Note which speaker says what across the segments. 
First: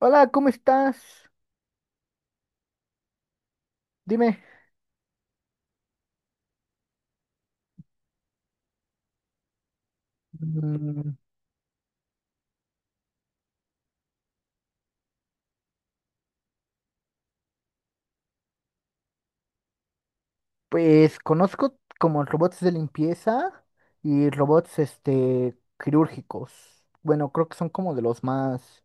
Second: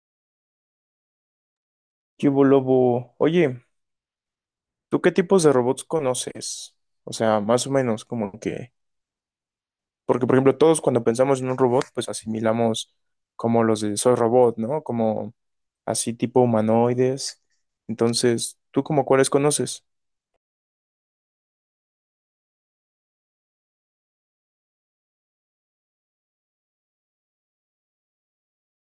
Speaker 1: Hola, ¿cómo estás?
Speaker 2: ¿Qué hubo, Lobo? Oye,
Speaker 1: Dime.
Speaker 2: ¿tú qué tipos de robots conoces? O sea, más o menos como que... Porque, por ejemplo, todos cuando
Speaker 1: Mm.
Speaker 2: pensamos en un robot, pues asimilamos como los de Soy Robot, ¿no? Como así tipo humanoides. Entonces, ¿tú como cuáles conoces?
Speaker 1: Pues conozco como robots de limpieza y robots quirúrgicos. Bueno, creo que son como de los más,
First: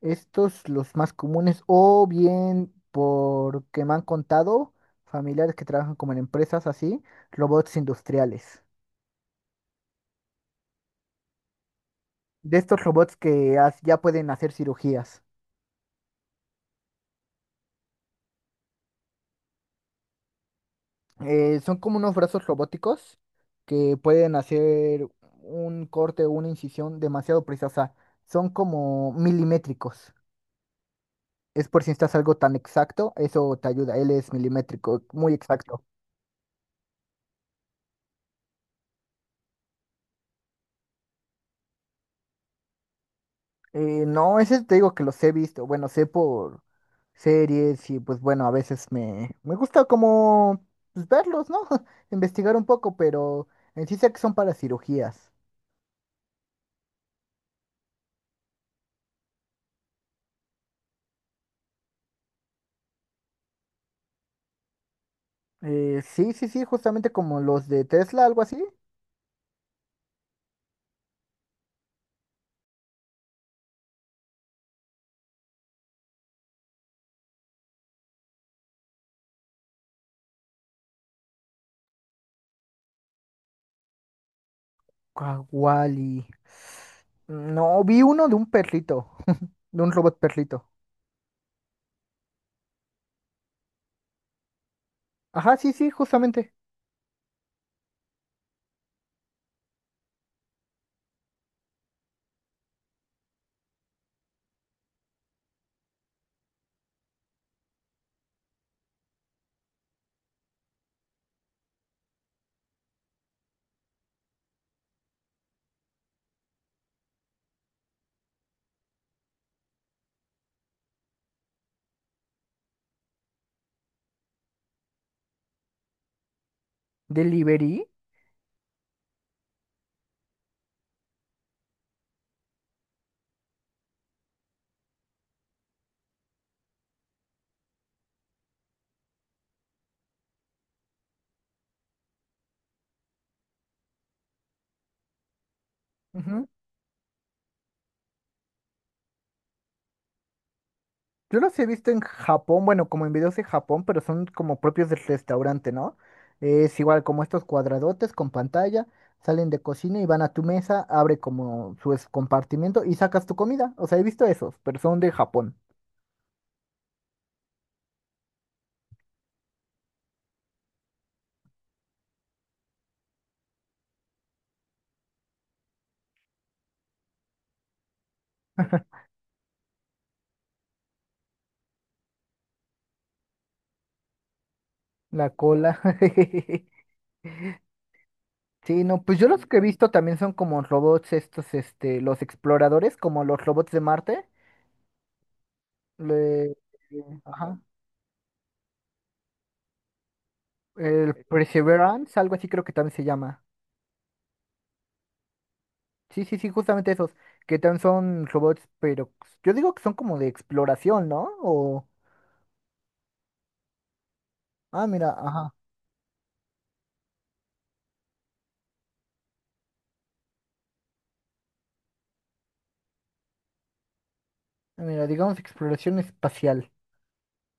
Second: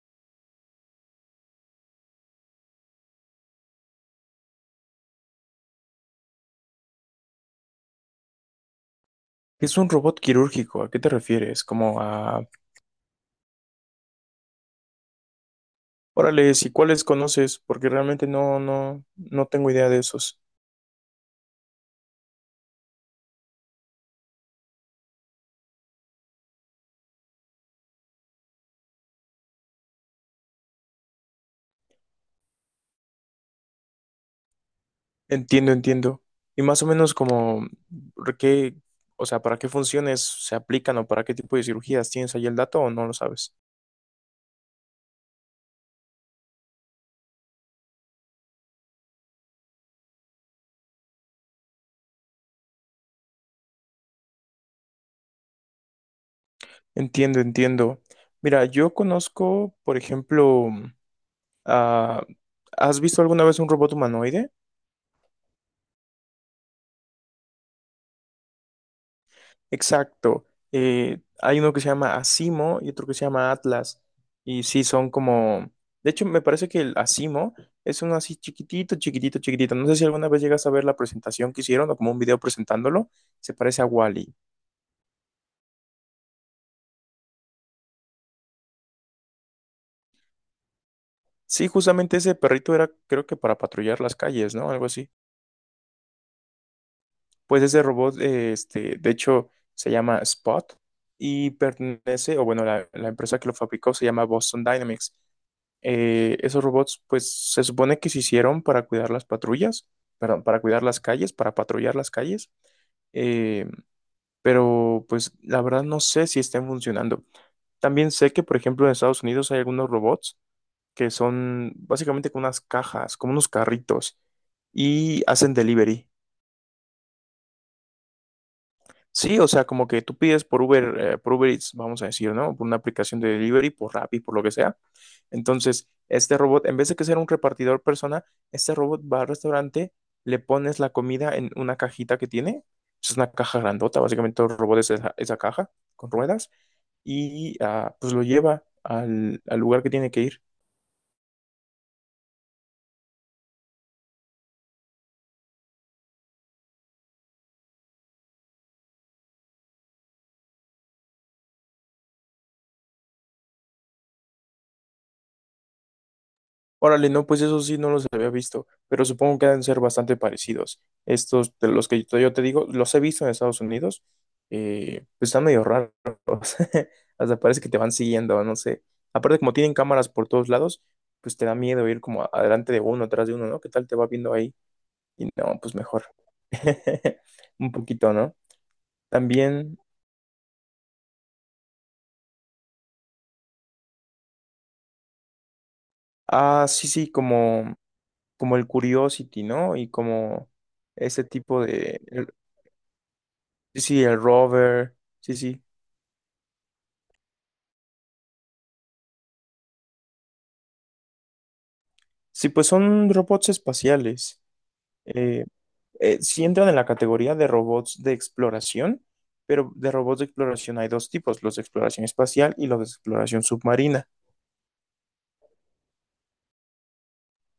Speaker 1: estos los más comunes o bien porque me han contado familiares que trabajan como en empresas así, robots industriales.
Speaker 2: ¿Qué es un robot quirúrgico? ¿A qué te refieres? Como a...
Speaker 1: De estos robots que ya pueden hacer cirugías.
Speaker 2: Órale, ¿y cuáles conoces? Porque realmente no tengo idea de esos.
Speaker 1: Son como unos brazos robóticos que pueden hacer un corte o una incisión demasiado precisa. Son como milimétricos. Es por si necesitas algo tan exacto, eso te ayuda. Él es milimétrico, muy
Speaker 2: Entiendo,
Speaker 1: exacto.
Speaker 2: entiendo. Y más o menos como, ¿por qué, o sea, ¿para qué funciones se aplican o para qué tipo de cirugías tienes ahí el dato o no lo sabes?
Speaker 1: No, ese te digo que los he visto. Bueno, sé por series y pues bueno, a veces me gusta como pues, verlos, ¿no? Investigar un poco, pero en sí sé que son para cirugías.
Speaker 2: Entiendo, entiendo. Mira, yo conozco, por ejemplo, ah, ¿has visto alguna vez un robot humanoide?
Speaker 1: Sí, sí, sí, justamente como los de Tesla, algo así.
Speaker 2: Exacto. Hay uno que se llama Asimo y otro que se llama Atlas. Y sí, son como... De hecho, me parece que el Asimo es uno así chiquitito, chiquitito, chiquitito. No sé si alguna vez llegas a ver la presentación que hicieron o como un video presentándolo. Se parece a Wally.
Speaker 1: Kawali. No, vi uno de un perrito, de un robot perrito.
Speaker 2: Sí, justamente ese perrito era, creo que para patrullar las calles, ¿no? Algo así.
Speaker 1: Ajá, sí, sí, justamente.
Speaker 2: Pues ese robot, de hecho, se llama Spot y pertenece, o bueno, la empresa que lo fabricó se llama Boston Dynamics. Esos robots, pues se supone que se hicieron para cuidar las patrullas, perdón, para cuidar las calles, para patrullar las calles, eh, pero pues la verdad no sé si estén funcionando. También sé que, por ejemplo, en Estados Unidos hay algunos robots que son básicamente como unas cajas, como unos carritos y hacen delivery.
Speaker 1: Delivery.
Speaker 2: Sí, o sea, como que tú pides por Uber Eats, vamos a decir, ¿no? Por una aplicación de delivery, por Rappi, por lo que sea. Entonces, este robot, en vez de que sea un repartidor persona, este robot va al restaurante, le pones la comida en una cajita que tiene. Es una caja grandota, básicamente todo el robot es esa caja con
Speaker 1: Ujú.
Speaker 2: ruedas y ah, pues lo lleva al lugar que tiene que ir.
Speaker 1: Yo los he visto en Japón, bueno, como en videos de Japón, pero son como propios del restaurante, ¿no? Es igual como estos cuadradotes con pantalla, salen de cocina y van a tu mesa, abre como su compartimiento y sacas tu comida. O sea, he visto esos, pero son de Japón.
Speaker 2: Órale, no, pues eso sí no los había visto, pero supongo que deben ser bastante parecidos. Estos de los que yo te digo, los he visto en Estados Unidos, pues están medio raros. Hasta parece que te van siguiendo, no sé. Aparte, como tienen cámaras por todos lados, pues te da miedo ir como adelante de uno, atrás de uno, ¿no? ¿Qué tal te va viendo ahí? Y
Speaker 1: La
Speaker 2: no, pues
Speaker 1: cola.
Speaker 2: mejor. Un poquito, ¿no?
Speaker 1: Sí, no, pues yo los que he
Speaker 2: También,
Speaker 1: visto también son como robots estos, los exploradores, como los robots de Marte. Le,
Speaker 2: ah, sí, sí,
Speaker 1: ajá.
Speaker 2: como, como el Curiosity, ¿no? Y como
Speaker 1: El
Speaker 2: ese tipo de,
Speaker 1: Perseverance, algo así creo que también se llama.
Speaker 2: sí, sí, el rover, sí, sí.
Speaker 1: Sí, sí, sí, justamente esos, que también son robots, pero yo digo que son como de exploración, ¿no? O,
Speaker 2: Sí, pues son robots espaciales.
Speaker 1: ah, mira,
Speaker 2: Eh,
Speaker 1: ajá,
Speaker 2: sí entran en la categoría de robots de exploración, pero de robots de exploración hay dos tipos, los de exploración espacial y los de exploración submarina.
Speaker 1: mira, digamos exploración espacial.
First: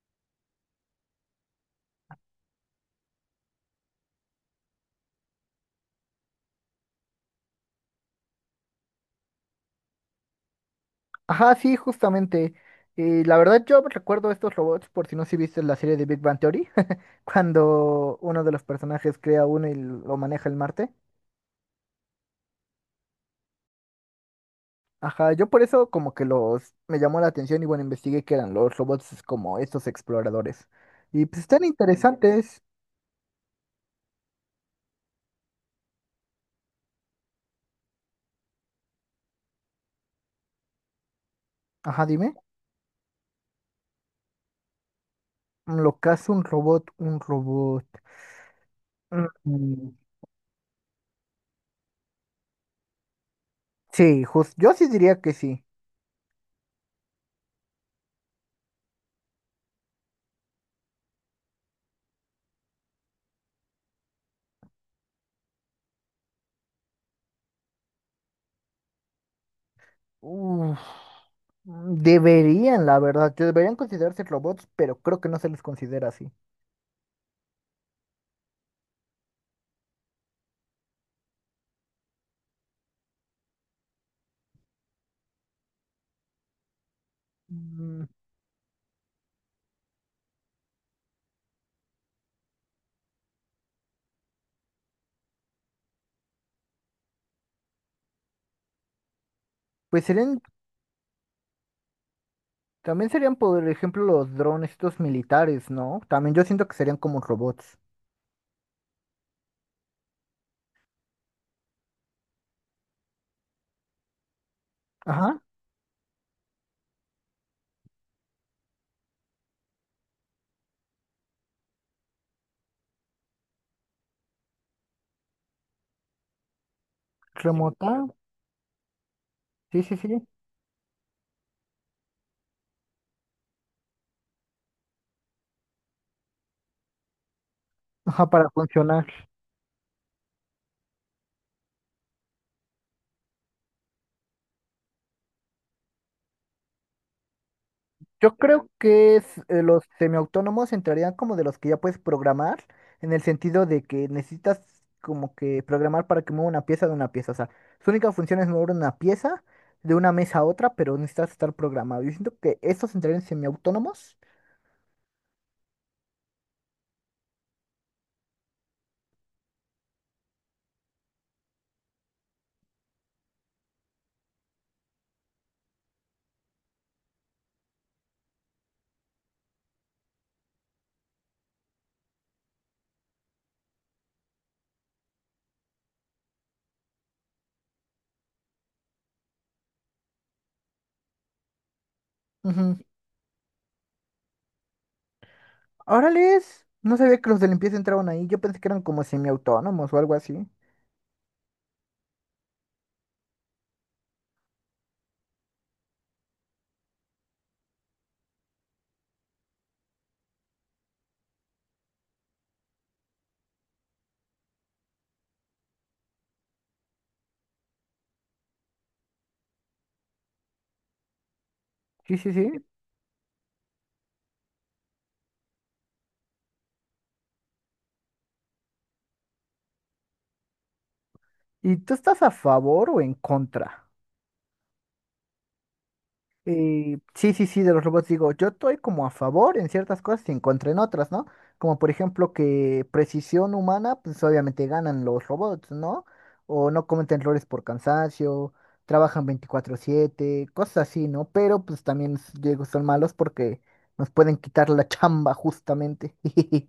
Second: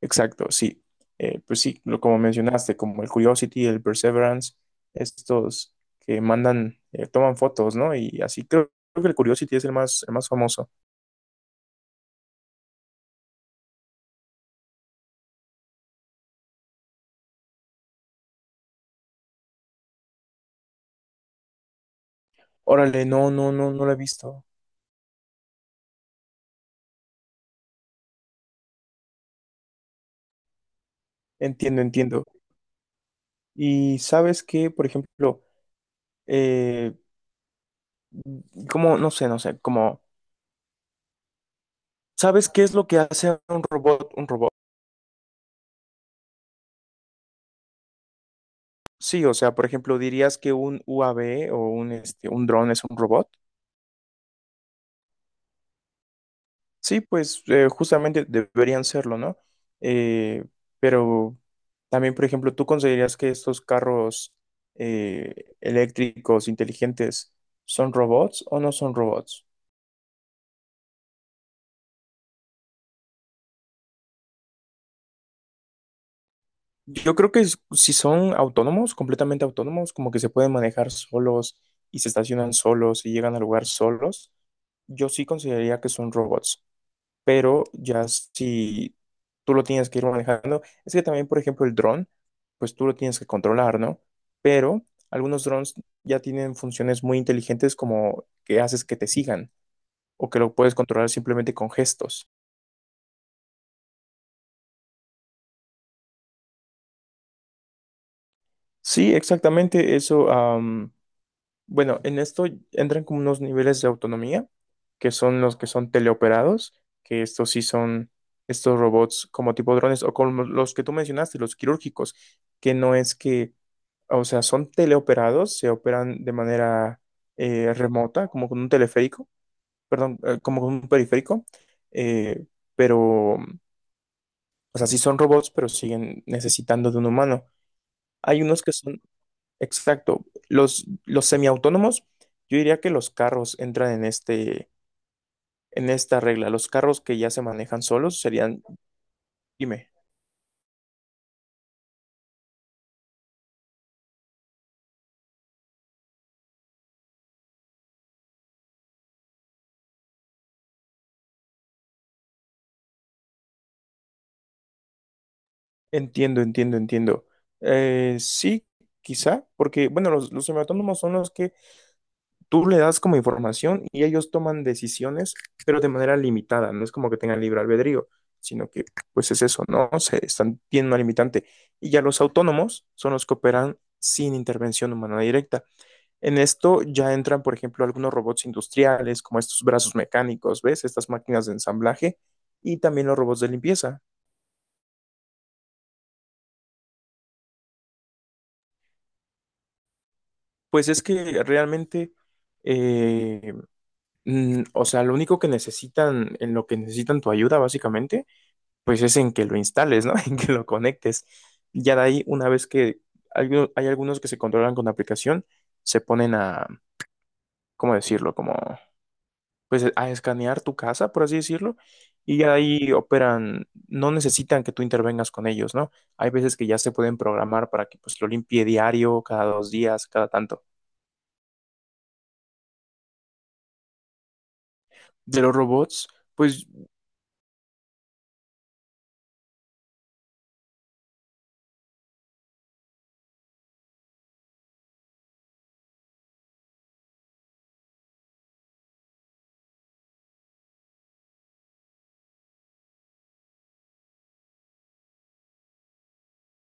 Speaker 2: Exacto, sí. Pues sí, lo, como mencionaste, como el Curiosity, el Perseverance, estos que mandan, toman fotos, ¿no? Y así creo, creo que el Curiosity es el más famoso.
Speaker 1: Ajá, sí, justamente. Y la verdad yo recuerdo estos robots, por si no si viste la serie de Big Bang Theory, cuando uno de los personajes crea uno y lo maneja el Marte.
Speaker 2: Órale, no, no, no, no lo he visto.
Speaker 1: Ajá, yo por eso como que los me llamó la atención y bueno, investigué que eran los robots como estos exploradores. Y pues están
Speaker 2: Entiendo, entiendo.
Speaker 1: interesantes.
Speaker 2: Y sabes que, por ejemplo, eh, como, no sé, no sé, como,
Speaker 1: Ajá, dime.
Speaker 2: ¿sabes qué es lo que hace un robot?
Speaker 1: Mm. Lo que hace un robot, un robot.
Speaker 2: Sí, o sea, por
Speaker 1: Mm.
Speaker 2: ejemplo, dirías que un UAV o un, este, un dron es un robot.
Speaker 1: Sí, yo sí diría que sí.
Speaker 2: Sí, pues justamente deberían serlo, ¿no? Eh, pero también, por ejemplo, ¿tú considerarías que estos carros eléctricos inteligentes son robots o no son robots?
Speaker 1: Uf, mm, deberían, la verdad, que deberían considerarse robots, pero creo que no se les considera así.
Speaker 2: Yo creo que es- si son autónomos, completamente autónomos, como que se pueden manejar solos y se estacionan solos y llegan al lugar solos, yo sí consideraría que son robots. Pero
Speaker 1: Mm.
Speaker 2: ya si tú lo tienes que ir manejando, es que también, por ejemplo, el dron, pues tú lo tienes que controlar, ¿no? Pero algunos drones ya tienen funciones muy inteligentes como que haces que te sigan
Speaker 1: Pues
Speaker 2: o que
Speaker 1: serían,
Speaker 2: lo puedes controlar simplemente con gestos.
Speaker 1: también serían, por ejemplo, los drones, estos militares, ¿no? También yo siento que serían como robots.
Speaker 2: Sí, exactamente, eso. Bueno, en esto entran como unos niveles de autonomía, que
Speaker 1: Ajá,
Speaker 2: son los que son teleoperados, que estos sí son estos robots como tipo drones o como los que tú mencionaste, los quirúrgicos, que no es que, o sea, son teleoperados, se operan de manera
Speaker 1: remota.
Speaker 2: remota, como con un teleférico,
Speaker 1: Sí, sí, sí.
Speaker 2: perdón, como con un periférico, eh, pero, o sea, sí son robots, pero siguen necesitando de un humano.
Speaker 1: Ajá,
Speaker 2: Hay
Speaker 1: para
Speaker 2: unos que son
Speaker 1: funcionar.
Speaker 2: exacto. Los semiautónomos, yo diría que los carros entran en este, en esta regla. Los carros que ya se manejan solos
Speaker 1: Yo
Speaker 2: serían,
Speaker 1: creo que es, los
Speaker 2: dime,
Speaker 1: semiautónomos entrarían como de los que ya puedes programar, en el sentido de que necesitas como que programar para que mueva una pieza de una pieza. O sea, su única función es mover una pieza de una mesa a otra, pero necesitas estar programado. Yo siento que estos entrarían en semiautónomos.
Speaker 2: entiendo, entiendo, entiendo. Sí, quizá, porque, bueno, los semiautónomos son los que tú le das como información y ellos toman decisiones, pero de manera limitada. No es como que tengan libre albedrío, sino que, pues es eso, ¿no? Se están, tienen una limitante. Y ya los autónomos son los que operan sin intervención humana directa. En esto ya entran, por ejemplo, algunos robots industriales, como estos brazos mecánicos, ¿ves? Estas máquinas de ensamblaje
Speaker 1: Ujú.
Speaker 2: y también los robots de limpieza.
Speaker 1: Órales, no sabía que los de limpieza entraban ahí. Yo pensé que eran como semiautónomos o algo así.
Speaker 2: Pues es que realmente, eh, o sea, lo único que necesitan, en lo que necesitan tu ayuda, básicamente, pues es en que lo instales, ¿no? En que lo conectes. Ya de ahí, una vez que hay, hay algunos que se controlan con la aplicación, se ponen a, ¿cómo decirlo? Como pues a escanear tu casa, por así decirlo,
Speaker 1: Sí, sí,
Speaker 2: y
Speaker 1: sí.
Speaker 2: ya ahí operan, no necesitan que tú intervengas con ellos, ¿no? Hay veces que ya se pueden programar para que pues lo limpie diario, cada dos días, cada tanto.
Speaker 1: ¿Y tú estás a favor o en contra?
Speaker 2: De los robots, pues,
Speaker 1: Sí, sí, sí, de los robots digo, yo estoy como a favor en ciertas cosas y en contra en otras, ¿no? Como por ejemplo que precisión humana, pues obviamente ganan los robots, ¿no? O no cometen errores por cansancio, trabajan 24/7 cosas así, ¿no? Pero pues también digo, son malos porque nos pueden quitar la chamba justamente.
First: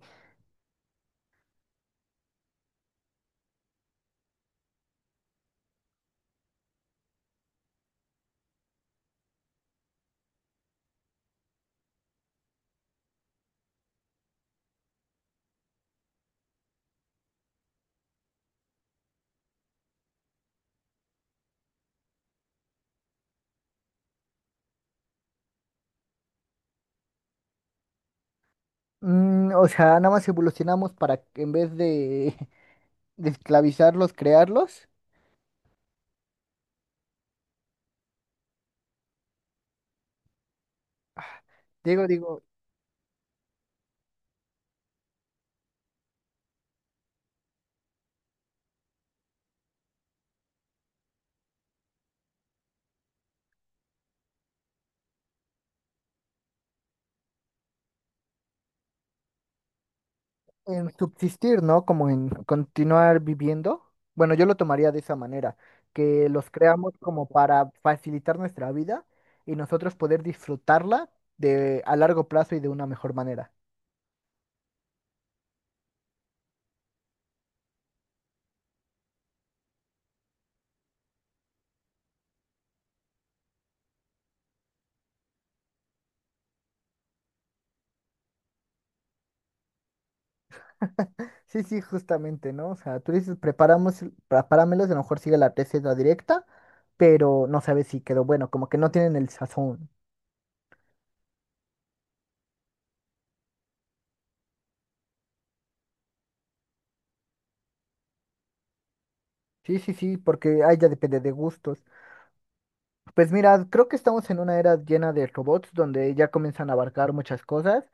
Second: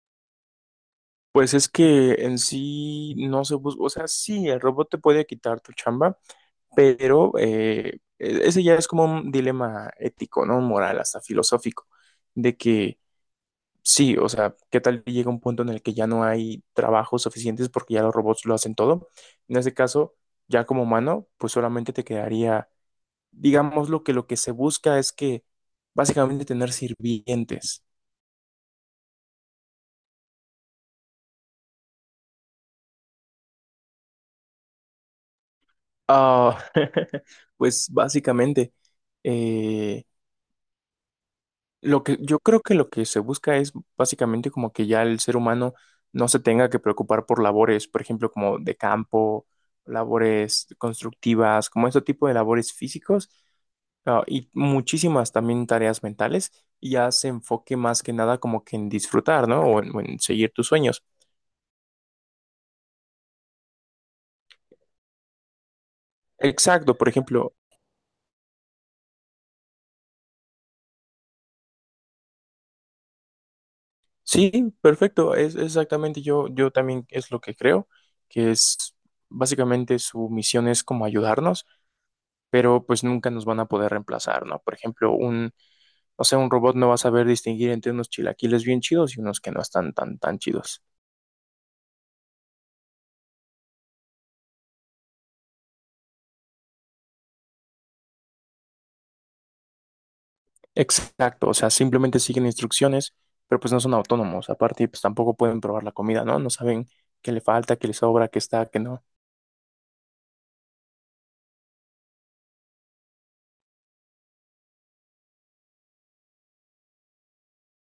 Speaker 2: pues es que en sí no se busca, o sea, sí, el robot te puede quitar tu chamba, pero ese ya es como un dilema ético, ¿no? Moral, hasta filosófico, de que sí, o sea, ¿qué tal que llega un punto en el que ya no hay trabajos suficientes porque ya los robots lo hacen todo? En ese caso, ya como humano, pues solamente te quedaría, digamos, lo que se busca es que básicamente tener sirvientes.
Speaker 1: Mm, o sea, nada más evolucionamos para que en vez de, de esclavizarlos, crearlos.
Speaker 2: Ah, pues básicamente, eh,
Speaker 1: Ah.
Speaker 2: lo
Speaker 1: Digo,
Speaker 2: que yo
Speaker 1: digo.
Speaker 2: creo que lo que se busca es básicamente como que ya el ser humano no se tenga que preocupar por labores, por ejemplo, como de campo, labores constructivas, como este tipo de labores físicos. Ah, y muchísimas también tareas mentales y ya se enfoque más que nada como que en disfrutar, ¿no? O en seguir tus
Speaker 1: En
Speaker 2: sueños.
Speaker 1: subsistir, ¿no? Como en continuar viviendo. Bueno, yo lo tomaría de esa manera, que los creamos
Speaker 2: Exacto, por
Speaker 1: como
Speaker 2: ejemplo,
Speaker 1: para facilitar nuestra vida y nosotros poder disfrutarla de a largo plazo y de una mejor manera.
Speaker 2: sí, perfecto, es exactamente yo, yo también es lo que creo, que es básicamente su misión es como ayudarnos, pero pues nunca nos van a poder reemplazar, ¿no? Por ejemplo, un, o sea, un robot no va a saber distinguir entre unos chilaquiles bien chidos y unos que no están tan, tan chidos.
Speaker 1: Sí, sí, justamente, ¿no? O sea, tú dices, preparamos, prepáramelos, y a lo mejor sigue la receta directa, pero no sabes si quedó bueno, como que no tienen el sazón.
Speaker 2: Exacto, o sea, simplemente siguen instrucciones, pero pues no son autónomos. Aparte, pues tampoco pueden probar la comida, ¿no? No saben qué le falta, qué le sobra, qué está, qué no.
Speaker 1: Sí, sí, sí, porque ahí ya depende de gustos. Pues mira, creo que estamos en una era llena de robots donde ya comienzan a abarcar muchas cosas.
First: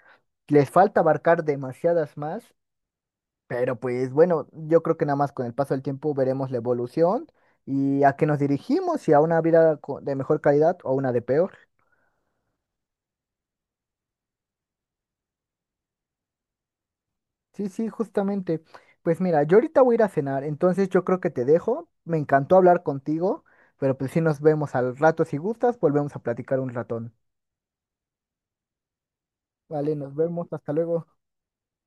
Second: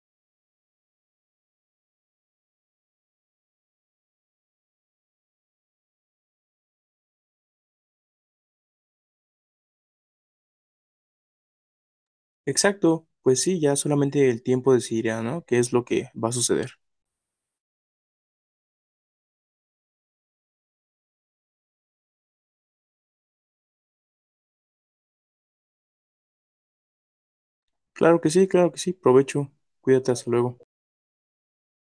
Speaker 1: Les falta abarcar demasiadas más, pero pues bueno, yo creo que nada más con el paso del tiempo veremos la evolución y a qué nos dirigimos, si a una vida de mejor calidad o a una de peor.
Speaker 2: Exacto, pues sí, ya solamente el tiempo decidirá, ¿no? ¿Qué es lo que va a suceder?
Speaker 1: Sí, sí, justamente. Pues mira, yo ahorita voy a ir a cenar, entonces yo creo que te dejo. Me encantó hablar contigo, pero pues sí nos vemos al rato. Si gustas, volvemos a platicar un ratón.
Speaker 2: Claro que sí, provecho,
Speaker 1: Vale,
Speaker 2: cuídate,
Speaker 1: nos
Speaker 2: hasta
Speaker 1: vemos,
Speaker 2: luego.
Speaker 1: hasta luego.